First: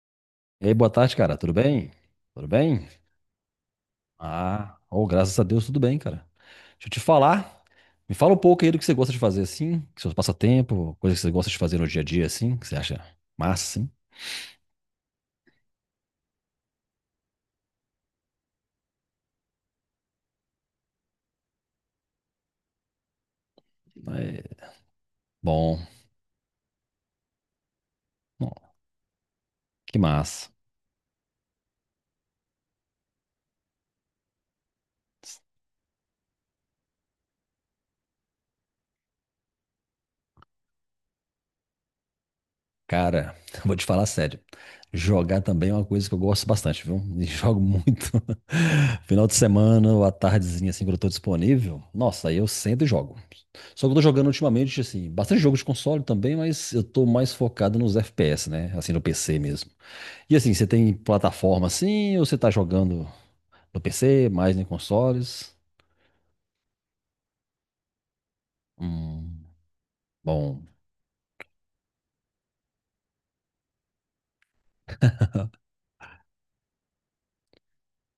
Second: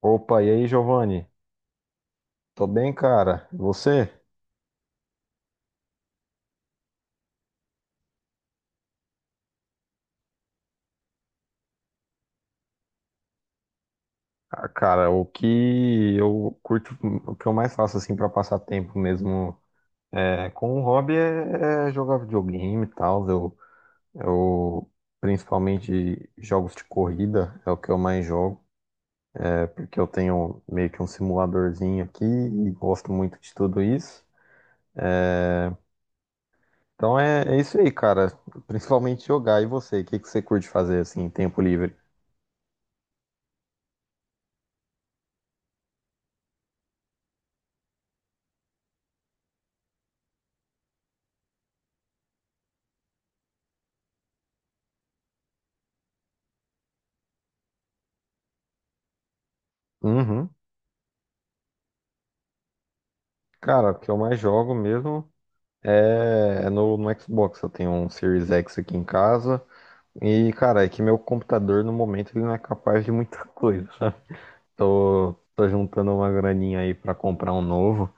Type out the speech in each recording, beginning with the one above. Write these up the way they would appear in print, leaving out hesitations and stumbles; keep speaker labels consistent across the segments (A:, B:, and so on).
A: Opa, e aí,
B: E aí, boa tarde,
A: Giovanni?
B: cara. Tudo bem? Tudo
A: Tô
B: bem?
A: bem, cara. E você?
B: Ah, oh, graças a Deus, tudo bem, cara. Deixa eu te falar. Me fala um pouco aí do que você gosta de fazer, assim, que seus passatempo, coisas que você gosta de fazer no dia a dia, assim, que você acha massa, assim.
A: Ah, cara, o que eu curto, o que eu mais faço assim pra passar tempo mesmo é, com o hobby é jogar videogame e tal. Eu,
B: É,
A: eu
B: bom,
A: principalmente jogos de corrida é o que eu mais
B: bom,
A: jogo, é
B: que
A: porque eu
B: massa.
A: tenho meio que um simuladorzinho aqui e gosto muito de tudo isso. Então é isso aí, cara. Principalmente jogar. E você? O que que você curte fazer assim, em tempo livre?
B: Cara, eu vou te falar sério. Jogar também é uma coisa que eu gosto bastante, viu? E jogo muito. Final de semana ou à tardezinha, assim, quando eu tô disponível. Nossa, aí eu sento e jogo. Só que eu tô jogando ultimamente, assim, bastante jogo de console também, mas eu tô mais focado nos FPS, né? Assim, no PC mesmo. E
A: Uhum.
B: assim, você tem plataforma assim, ou você tá jogando no
A: Cara, o que eu
B: PC,
A: mais
B: mais em
A: jogo mesmo.
B: consoles?
A: É, é no Xbox, eu tenho um Series X aqui em
B: Hum,
A: casa. E,
B: bom,
A: cara, é que meu computador no momento ele não é capaz de muita coisa, sabe? Tô juntando uma graninha aí pra comprar um novo,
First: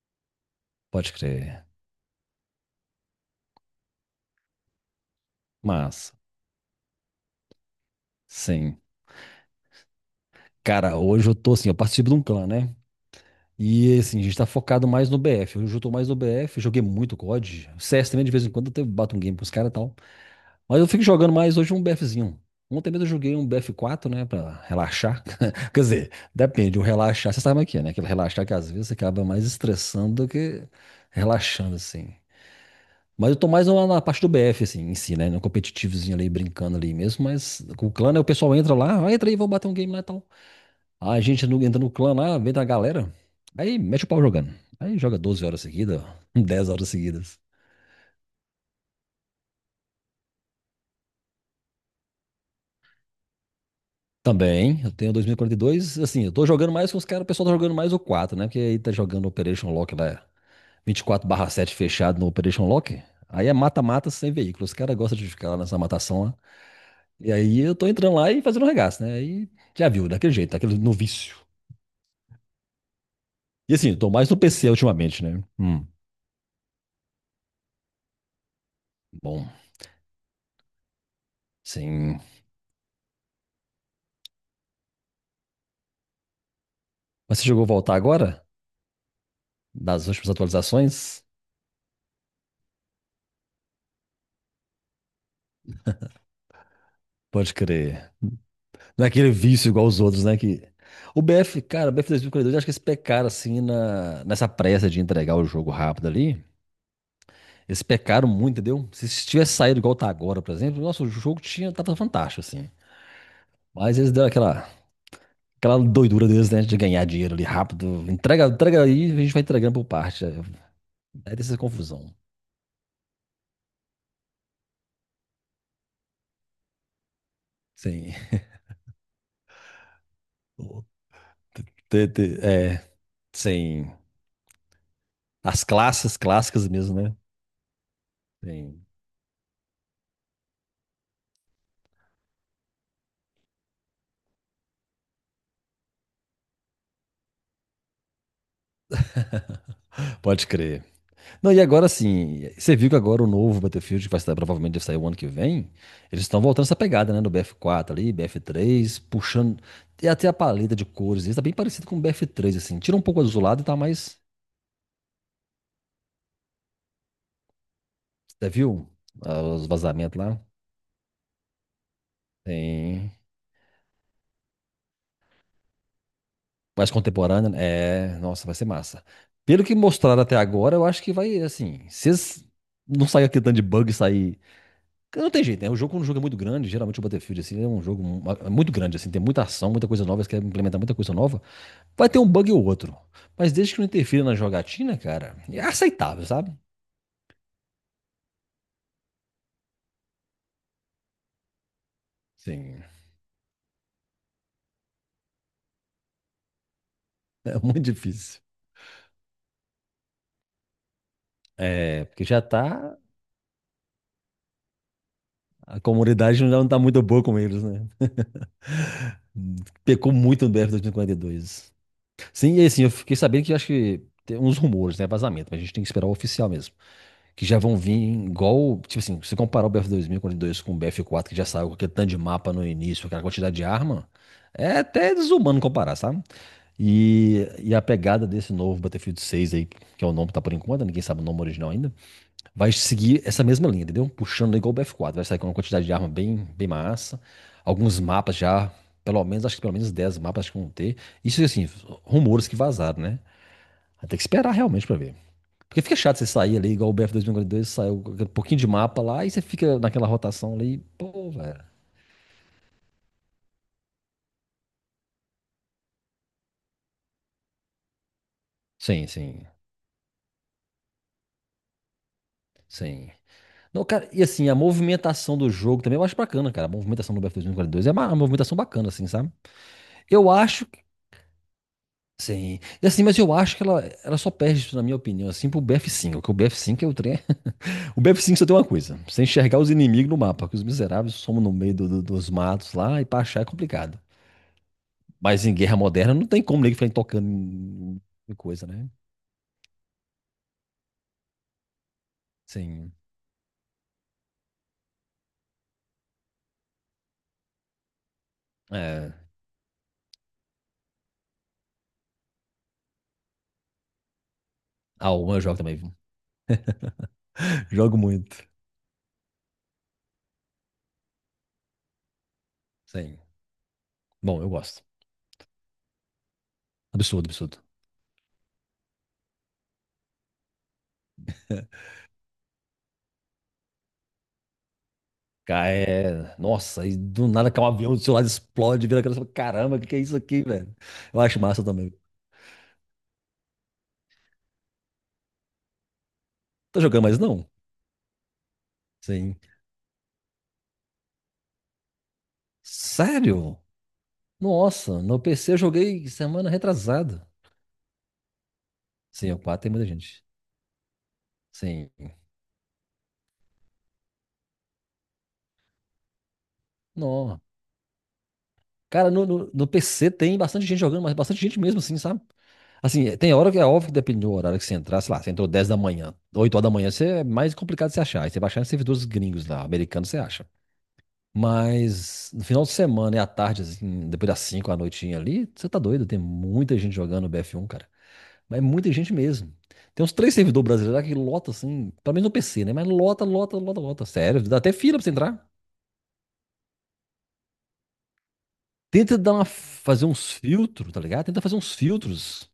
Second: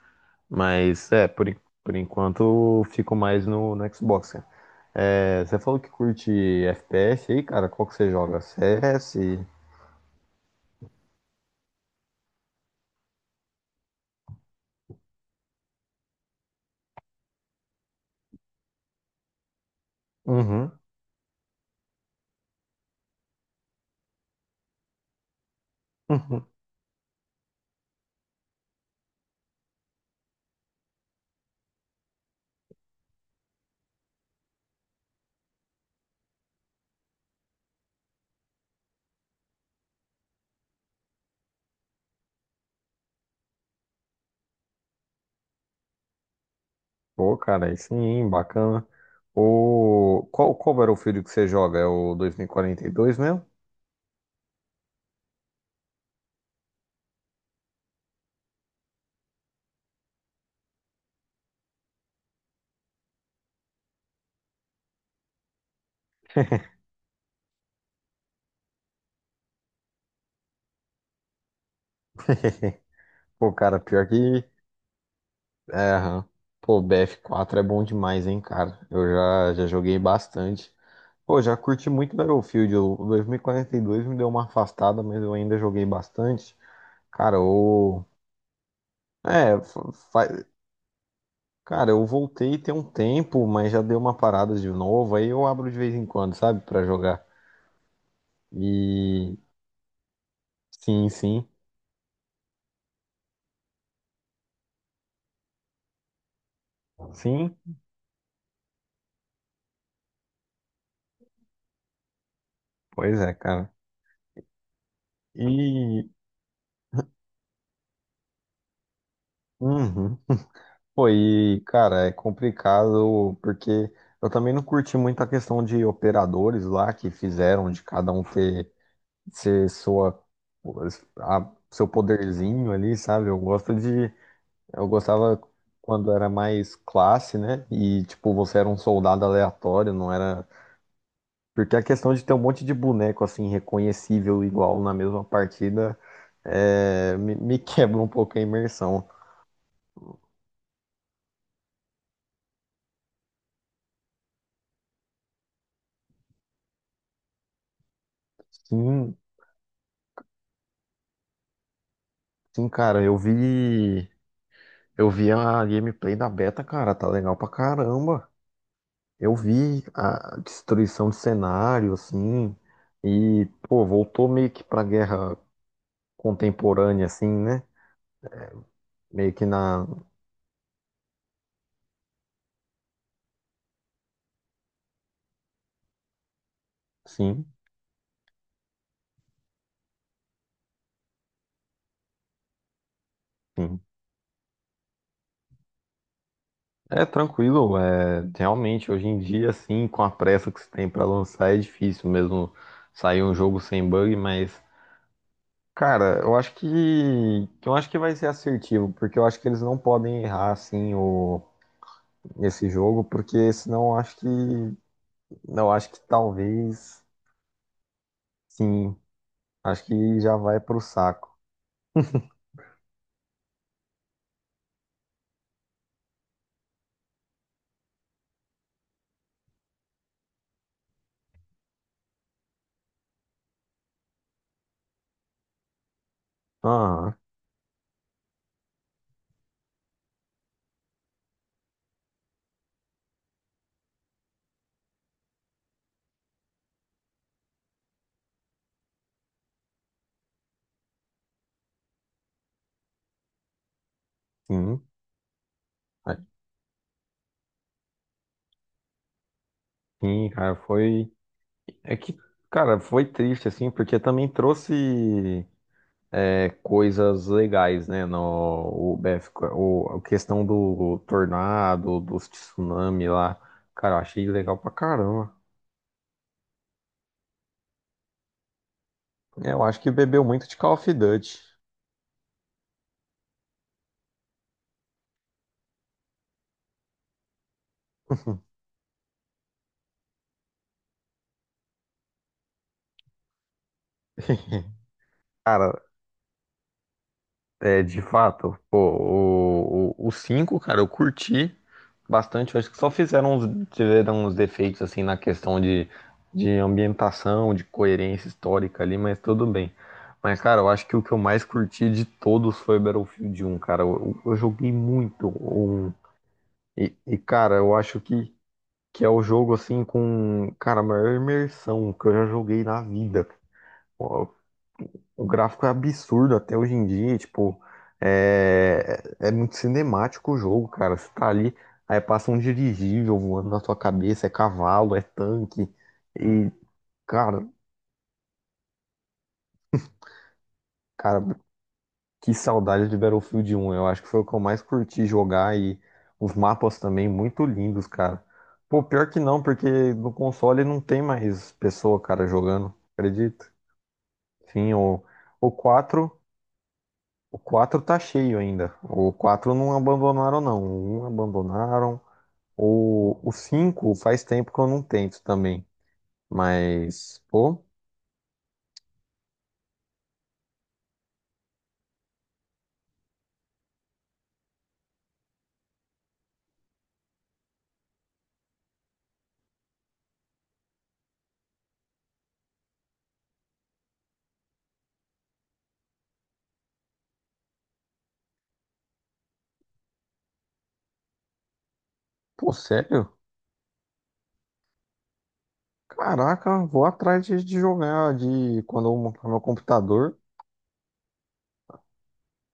A: mas
B: pode
A: é, por,
B: crer.
A: por enquanto eu fico mais no Xbox, cara. É, você falou que
B: Mas,
A: curte FPS aí, cara, qual que você joga?
B: sim.
A: CS?
B: Cara, hoje eu tô assim, eu participo de um clã, né? E assim, a gente tá focado mais no BF. Hoje eu tô mais no BF, joguei muito COD. CS também, de vez em quando, eu até bato um game pros caras e tal.
A: Uhum.
B: Mas eu fico jogando mais hoje um BFzinho. Ontem mesmo eu joguei um BF4, né, pra relaxar. Quer dizer,
A: Uhum.
B: depende, o relaxar, você sabe o que é, né? Aquele relaxar que às vezes você acaba mais estressando do que relaxando, assim. Mas eu tô mais na parte do BF, assim, em si, né? No competitivozinho ali, brincando ali mesmo. Mas com o clã, né, o pessoal entra lá, ah, entra aí, vamos bater um game lá e tal. Aí a gente entra no clã lá, vem da galera, aí mete o pau jogando. Aí joga 12 horas seguidas, 10 horas
A: Pô,
B: seguidas.
A: cara, aí sim, bacana. O... Qual, qual Battlefield que você joga? É o dois, mil e quarenta e dois mesmo?
B: Também, eu tenho 2042. Assim, eu tô jogando mais com os caras, o pessoal tá jogando mais o quatro, né? Porque aí tá jogando Operation Lock lá, 24 sete fechado no Operation Lock. Aí é mata-mata sem veículo. Os caras gostam de ficar lá nessa matação lá. E aí eu tô entrando lá e fazendo regaço, né? Aí já viu, daquele jeito, daquele no vício.
A: Pô,
B: E
A: cara,
B: assim, eu
A: pior
B: tô mais no
A: que.
B: PC ultimamente, né?
A: É, aham. Pô, bf quatro é bom demais, hein, cara. Eu
B: Bom,
A: já joguei bastante. Pô, já curti muito
B: sim.
A: Battlefield. O 2042 me deu uma afastada, mas eu ainda joguei bastante.
B: Mas
A: Cara,
B: você chegou a voltar
A: o.
B: agora?
A: É,
B: Das últimas atualizações?
A: cara, eu voltei tem um tempo, mas já deu uma parada de novo. Aí eu abro de vez em quando, sabe, pra jogar.
B: Pode crer. Não é aquele
A: E.
B: vício igual os outros, né? Que...
A: Sim,
B: O
A: sim.
B: BF, cara, o BF e 42 acho que eles pecaram assim na... nessa pressa de entregar o jogo rápido ali.
A: Sim,
B: Eles pecaram muito, entendeu? Se tivesse saído igual tá agora, por exemplo, nossa, o jogo tinha... tava fantástico, assim.
A: pois é, cara.
B: Mas eles deram aquela
A: E.
B: doidura deles, né? De ganhar dinheiro ali rápido. Entrega, entrega aí, a gente vai entregando por
A: Uhum.
B: parte. Aí
A: Pô,
B: tem essa
A: e, cara, é
B: confusão.
A: complicado porque eu também não curti muito a questão de operadores lá que fizeram de cada
B: Sim.
A: um ter, ser sua,
B: O
A: seu poderzinho
B: É,
A: ali, sabe? Eu gosto
B: sem
A: de, eu gostava
B: as
A: quando
B: classes
A: era
B: clássicas
A: mais
B: mesmo, né?
A: classe, né? E, tipo, você era um
B: Sim.
A: soldado aleatório, não era. Porque a questão de ter um monte de boneco, assim, reconhecível igual na mesma partida, me quebra um pouco a imersão.
B: Pode crer. Não, e agora sim, você viu que agora o novo Battlefield, que vai sair, provavelmente deve sair o ano que vem, eles estão voltando essa pegada, né? Do BF4 ali, BF3,
A: Sim,
B: puxando. E até a paleta de cores, isso tá bem parecido com o BF3,
A: sim,
B: assim. Tira
A: cara,
B: um
A: eu
B: pouco azulado e tá
A: vi.
B: mais.
A: Eu vi a gameplay da beta, cara, tá legal pra caramba.
B: Você viu
A: Eu
B: os
A: vi
B: vazamentos
A: a
B: lá?
A: destruição de cenário, assim,
B: Tem.
A: e, pô, voltou meio que pra guerra
B: Mais
A: contemporânea, assim,
B: contemporâneo, né?
A: né?
B: É. Nossa, vai ser massa.
A: Meio que
B: Pelo que
A: na.
B: mostraram até agora, eu acho que vai, assim. Se eles não sair aquele tanto de bug e sair. Não tem jeito, né? O jogo, quando o jogo é muito grande, geralmente o Battlefield,
A: Sim,
B: assim, é um jogo é muito grande, assim, tem muita ação, muita coisa nova, você quer implementar muita coisa nova, vai ter um bug ou outro. Mas desde que
A: sim.
B: não interfira na jogatina, cara, é aceitável, sabe?
A: É tranquilo, é realmente hoje em dia, assim, com a pressa que se tem pra lançar, é difícil mesmo
B: Sim,
A: sair um jogo sem bug, mas, cara, eu acho que.
B: é
A: Eu
B: muito
A: acho que vai ser
B: difícil.
A: assertivo, porque eu acho que eles não podem errar, assim, o
B: É, porque já
A: nesse
B: tá,
A: jogo, porque senão acho que não
B: a
A: acho que
B: comunidade não tá muito
A: talvez
B: boa com eles, né?
A: sim, acho
B: Pecou
A: que já
B: muito no
A: vai
B: BF
A: pro saco.
B: 2042. Sim, e assim, eu fiquei sabendo que acho que tem uns rumores, né? Vazamento, mas a gente tem que esperar o oficial mesmo. Que já vão vir igual, tipo assim, se você comparar o BF2042 com o BF4, que já saiu com aquele tanto de mapa no início, aquela quantidade de arma, é até desumano comparar, sabe?
A: Ah,
B: E a pegada desse novo Battlefield 6 aí, que é o nome que tá por enquanto, ninguém sabe o nome original ainda, vai seguir essa mesma linha, entendeu? Puxando igual o BF4, vai sair com uma quantidade de arma bem, bem massa, alguns mapas já, pelo menos, acho que pelo menos 10 mapas acho que vão ter. Isso assim, rumores que vazaram, né? Vai ter que esperar
A: sim.
B: realmente pra ver. Porque fica chato você sair ali, igual o BF 2042, saiu um pouquinho de mapa lá e você fica naquela
A: Sim,
B: rotação
A: cara,
B: ali,
A: foi
B: pô, velho.
A: é que cara, foi triste assim, porque também trouxe coisas legais, né, no o
B: Sim,
A: BF,
B: sim,
A: o a questão do tornado, dos tsunami
B: sim.
A: lá.
B: Não,
A: Cara, eu
B: cara, e
A: achei
B: assim, a
A: legal pra caramba.
B: movimentação do jogo também eu acho bacana, cara. A movimentação do BF 2042 é uma movimentação bacana, assim, sabe?
A: Eu acho que bebeu
B: Eu
A: muito de
B: acho
A: Call
B: que.
A: of Duty.
B: Sim. E assim, mas eu acho que ela só perde isso, na minha opinião, assim, pro BF5. Porque o BF5 é o trem. O BF5 só tem uma coisa: você enxergar os inimigos no mapa, que os miseráveis somam no meio dos matos lá e pra achar é complicado. Mas em guerra
A: Cara,
B: moderna não tem como ninguém ficar tocando
A: é, de
B: em
A: fato,
B: coisa,
A: pô,
B: né?
A: o 5, cara, eu curti bastante. Eu acho que só
B: Sim.
A: fizeram uns, tiveram uns defeitos, assim, na questão de ambientação, de coerência histórica ali,
B: É.
A: mas tudo bem. Mas, cara, eu acho que o que eu mais curti de todos foi Battlefield um cara. Eu joguei
B: Ah,
A: muito
B: o eu jogo também,
A: o 1.
B: viu?
A: E, cara, eu
B: Jogo
A: acho
B: muito.
A: que é o jogo, assim, com, cara, a maior imersão que eu já joguei na
B: Sim.
A: vida.
B: Bom, eu gosto.
A: O gráfico é absurdo até hoje em dia, e,
B: Absurdo, absurdo.
A: tipo, é muito cinemático o jogo, cara. Você tá ali, aí passa um dirigível voando na sua cabeça, é cavalo, é tanque.
B: Cara,
A: E,
B: Nossa, e do
A: cara,
B: nada cai um avião do seu lado, explode, vira aquela... Caramba, o que que é isso aqui, velho? Eu
A: cara,
B: acho massa também.
A: que saudade de Battlefield 1. Eu acho que foi o que eu mais curti jogar e os mapas
B: Tá jogando
A: também
B: mais
A: muito
B: não?
A: lindos, cara. Pô, pior que
B: Sim.
A: não, porque no console não tem mais pessoa, cara, jogando, acredito.
B: Sério?
A: Sim,
B: Nossa, no
A: o
B: PC eu joguei
A: quatro.
B: semana retrasada.
A: O 4 tá cheio ainda. O
B: Sim, o
A: 4
B: 4 tem
A: não
B: muita gente.
A: abandonaram, não. O 1
B: Sim.
A: abandonaram. O 5 faz tempo que eu não tento também. Mas,
B: Não,
A: pô,
B: cara, no PC tem bastante gente jogando, mas bastante gente mesmo, assim, sabe? Assim, é, tem hora que é óbvio que depende do horário que você entrar, sei lá, você entrou 10 da manhã, 8 horas da manhã, você é mais complicado de você achar. Aí você vai achar em servidores gringos lá, americanos, você acha. Mas no final de semana e à tarde, assim, depois das 5 à noitinha ali, você tá doido, tem muita gente jogando BF1, cara. Mas é muita gente mesmo. Tem uns três servidores brasileiros lá que lota, assim, pelo menos no
A: pô,
B: PC, né? Mas
A: sério?
B: lota, lota, lota, lota. Sério, dá até fila pra você entrar.
A: Caraca, vou atrás de jogar de quando eu
B: Tenta
A: montar meu
B: fazer
A: computador.
B: uns filtros, tá ligado? Tenta fazer uns filtros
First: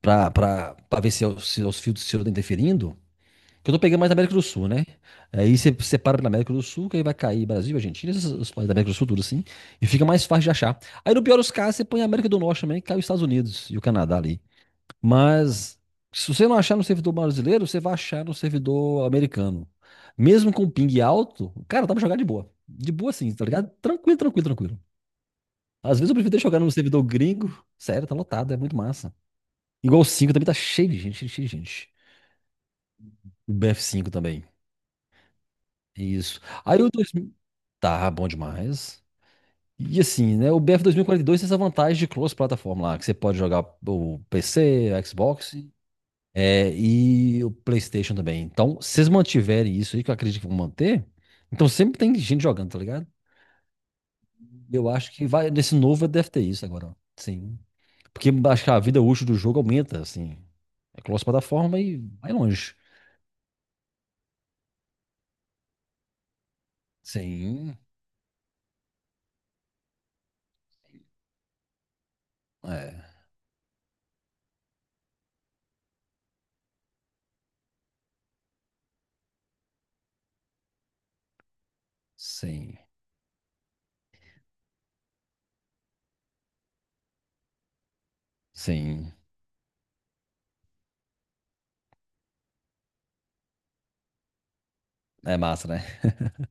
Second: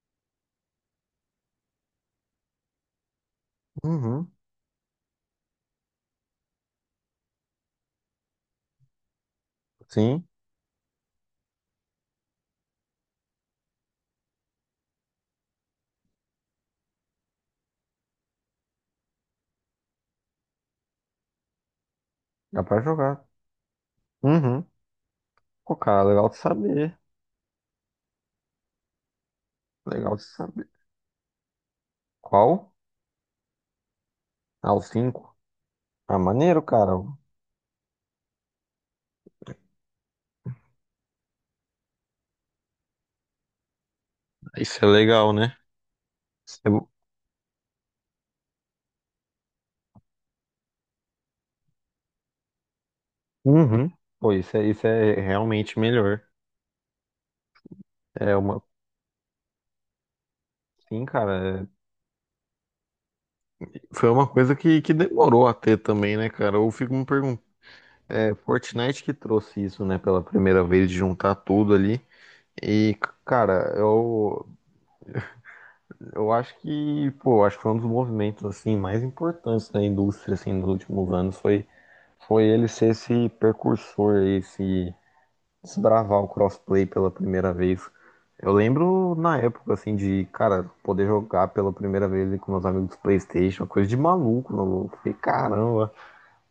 B: pra ver se, se é os fios do Ciro estão interferindo. Que eu tô pegando mais na
A: Uhum,
B: América do Sul, né? Aí você separa pela América do Sul, que aí vai cair Brasil, Argentina, esses os países da América do Sul, tudo assim. E fica mais
A: sim,
B: fácil de achar. Aí no pior dos casos, você põe a América do Norte também, que cai os Estados Unidos e o Canadá ali. Mas se você não achar no servidor brasileiro, você vai achar no servidor americano. Mesmo com ping alto, cara, dá pra jogar de boa.
A: dá pra
B: De boa
A: jogar.
B: sim, tá ligado? Tranquilo, tranquilo,
A: Uhum.
B: tranquilo.
A: Pô,
B: Às
A: cara,
B: vezes eu
A: legal
B: prefiro
A: de
B: até jogar no
A: saber.
B: servidor gringo. Sério, tá lotado, é muito massa. Igual o
A: Legal de
B: 5 também tá
A: saber.
B: cheio de gente, cheio de gente.
A: Qual?
B: O BF5 também.
A: Ah, o 5. Ah,
B: Isso.
A: maneiro,
B: Aí o
A: cara.
B: 2000. Tá bom demais. E assim, né? O BF 2042 tem essa vantagem de cross-plataforma lá, que você pode jogar o
A: Isso é
B: PC,
A: legal,
B: Xbox,
A: né? Isso é-
B: e o PlayStation também. Então, se vocês mantiverem isso aí, que eu acredito que vão manter, então sempre tem gente jogando, tá ligado?
A: Uhum. Pô, isso
B: Eu acho
A: é
B: que vai, nesse
A: realmente
B: novo
A: melhor.
B: deve ter isso agora, ó. Sim. Porque
A: É uma,
B: acho que a vida útil do jogo aumenta, assim. É
A: sim, cara, é-
B: cross-plataforma e vai longe.
A: foi uma coisa que demorou a ter também, né, cara? Eu fico me perguntando,
B: Sim.
A: é Fortnite que trouxe isso, né, pela primeira vez, de juntar tudo ali. E,
B: É.
A: cara, eu acho que, pô, acho que foi um dos movimentos, assim, mais importantes da indústria, assim, nos últimos anos, foi ele
B: Sim,
A: ser esse precursor, esse desbravar o crossplay pela primeira vez. Eu
B: sim.
A: lembro na época, assim, de, cara, poder jogar pela primeira vez ali com meus amigos do PlayStation, uma coisa de maluco, maluco. Fiquei,
B: É massa, né?
A: caramba,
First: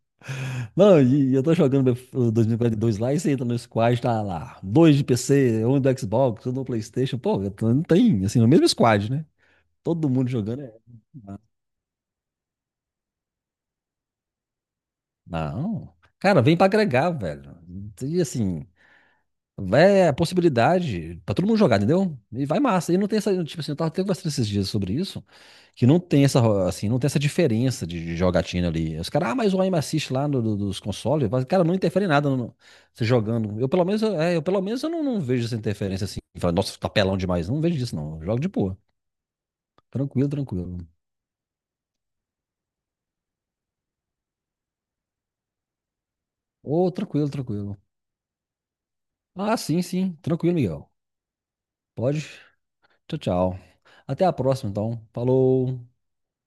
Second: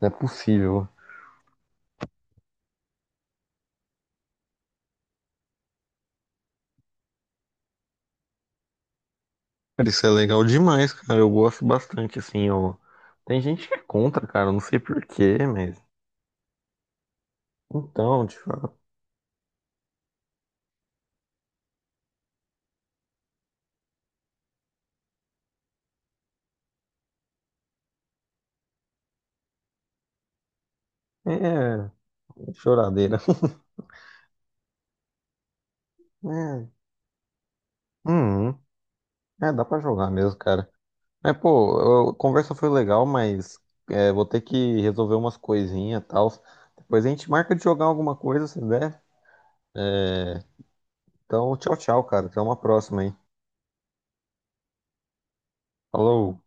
A: não é possível.
B: Não, e eu tô jogando o 2042 lá e você entra no squad, tá lá. Dois de PC, um do Xbox, um do PlayStation. Pô, não tem, assim, no mesmo squad, né?
A: Cara, isso é
B: Todo mundo
A: legal
B: jogando, é.
A: demais, cara. Eu gosto bastante, assim, eu... Tem gente que é contra, cara, eu não sei porquê, mas.
B: Não. Cara, vem pra agregar, velho. E
A: Então,
B: assim,
A: tipo,
B: é a possibilidade pra todo mundo jogar, entendeu? E vai massa. E não tem essa, tipo assim, eu tava até conversando esses dias sobre isso. Que assim, não tem essa diferença de jogatina ali. Os caras, mas o aim assist lá no, do- dos consoles, mas, cara, não
A: é.
B: interfere em nada você
A: Choradeira.
B: jogando. Eu pelo menos eu não vejo essa interferência assim. Fala,
A: É.
B: nossa, tá pelão demais. Não vejo isso, não. Eu jogo de
A: Uhum.
B: boa.
A: É, dá pra jogar
B: Tranquilo,
A: mesmo, cara.
B: tranquilo.
A: É, pô, a conversa foi legal, mas é, vou ter que resolver umas coisinhas e tal.
B: Ô,
A: Depois a gente
B: tranquilo,
A: marca de
B: tranquilo.
A: jogar alguma coisa, se der.
B: Ah, sim, sim. Tranquilo, Miguel.
A: Então, tchau,
B: Pode.
A: cara. Até uma próxima aí.
B: Tchau, tchau. Até a próxima, então. Falou.
A: Falou.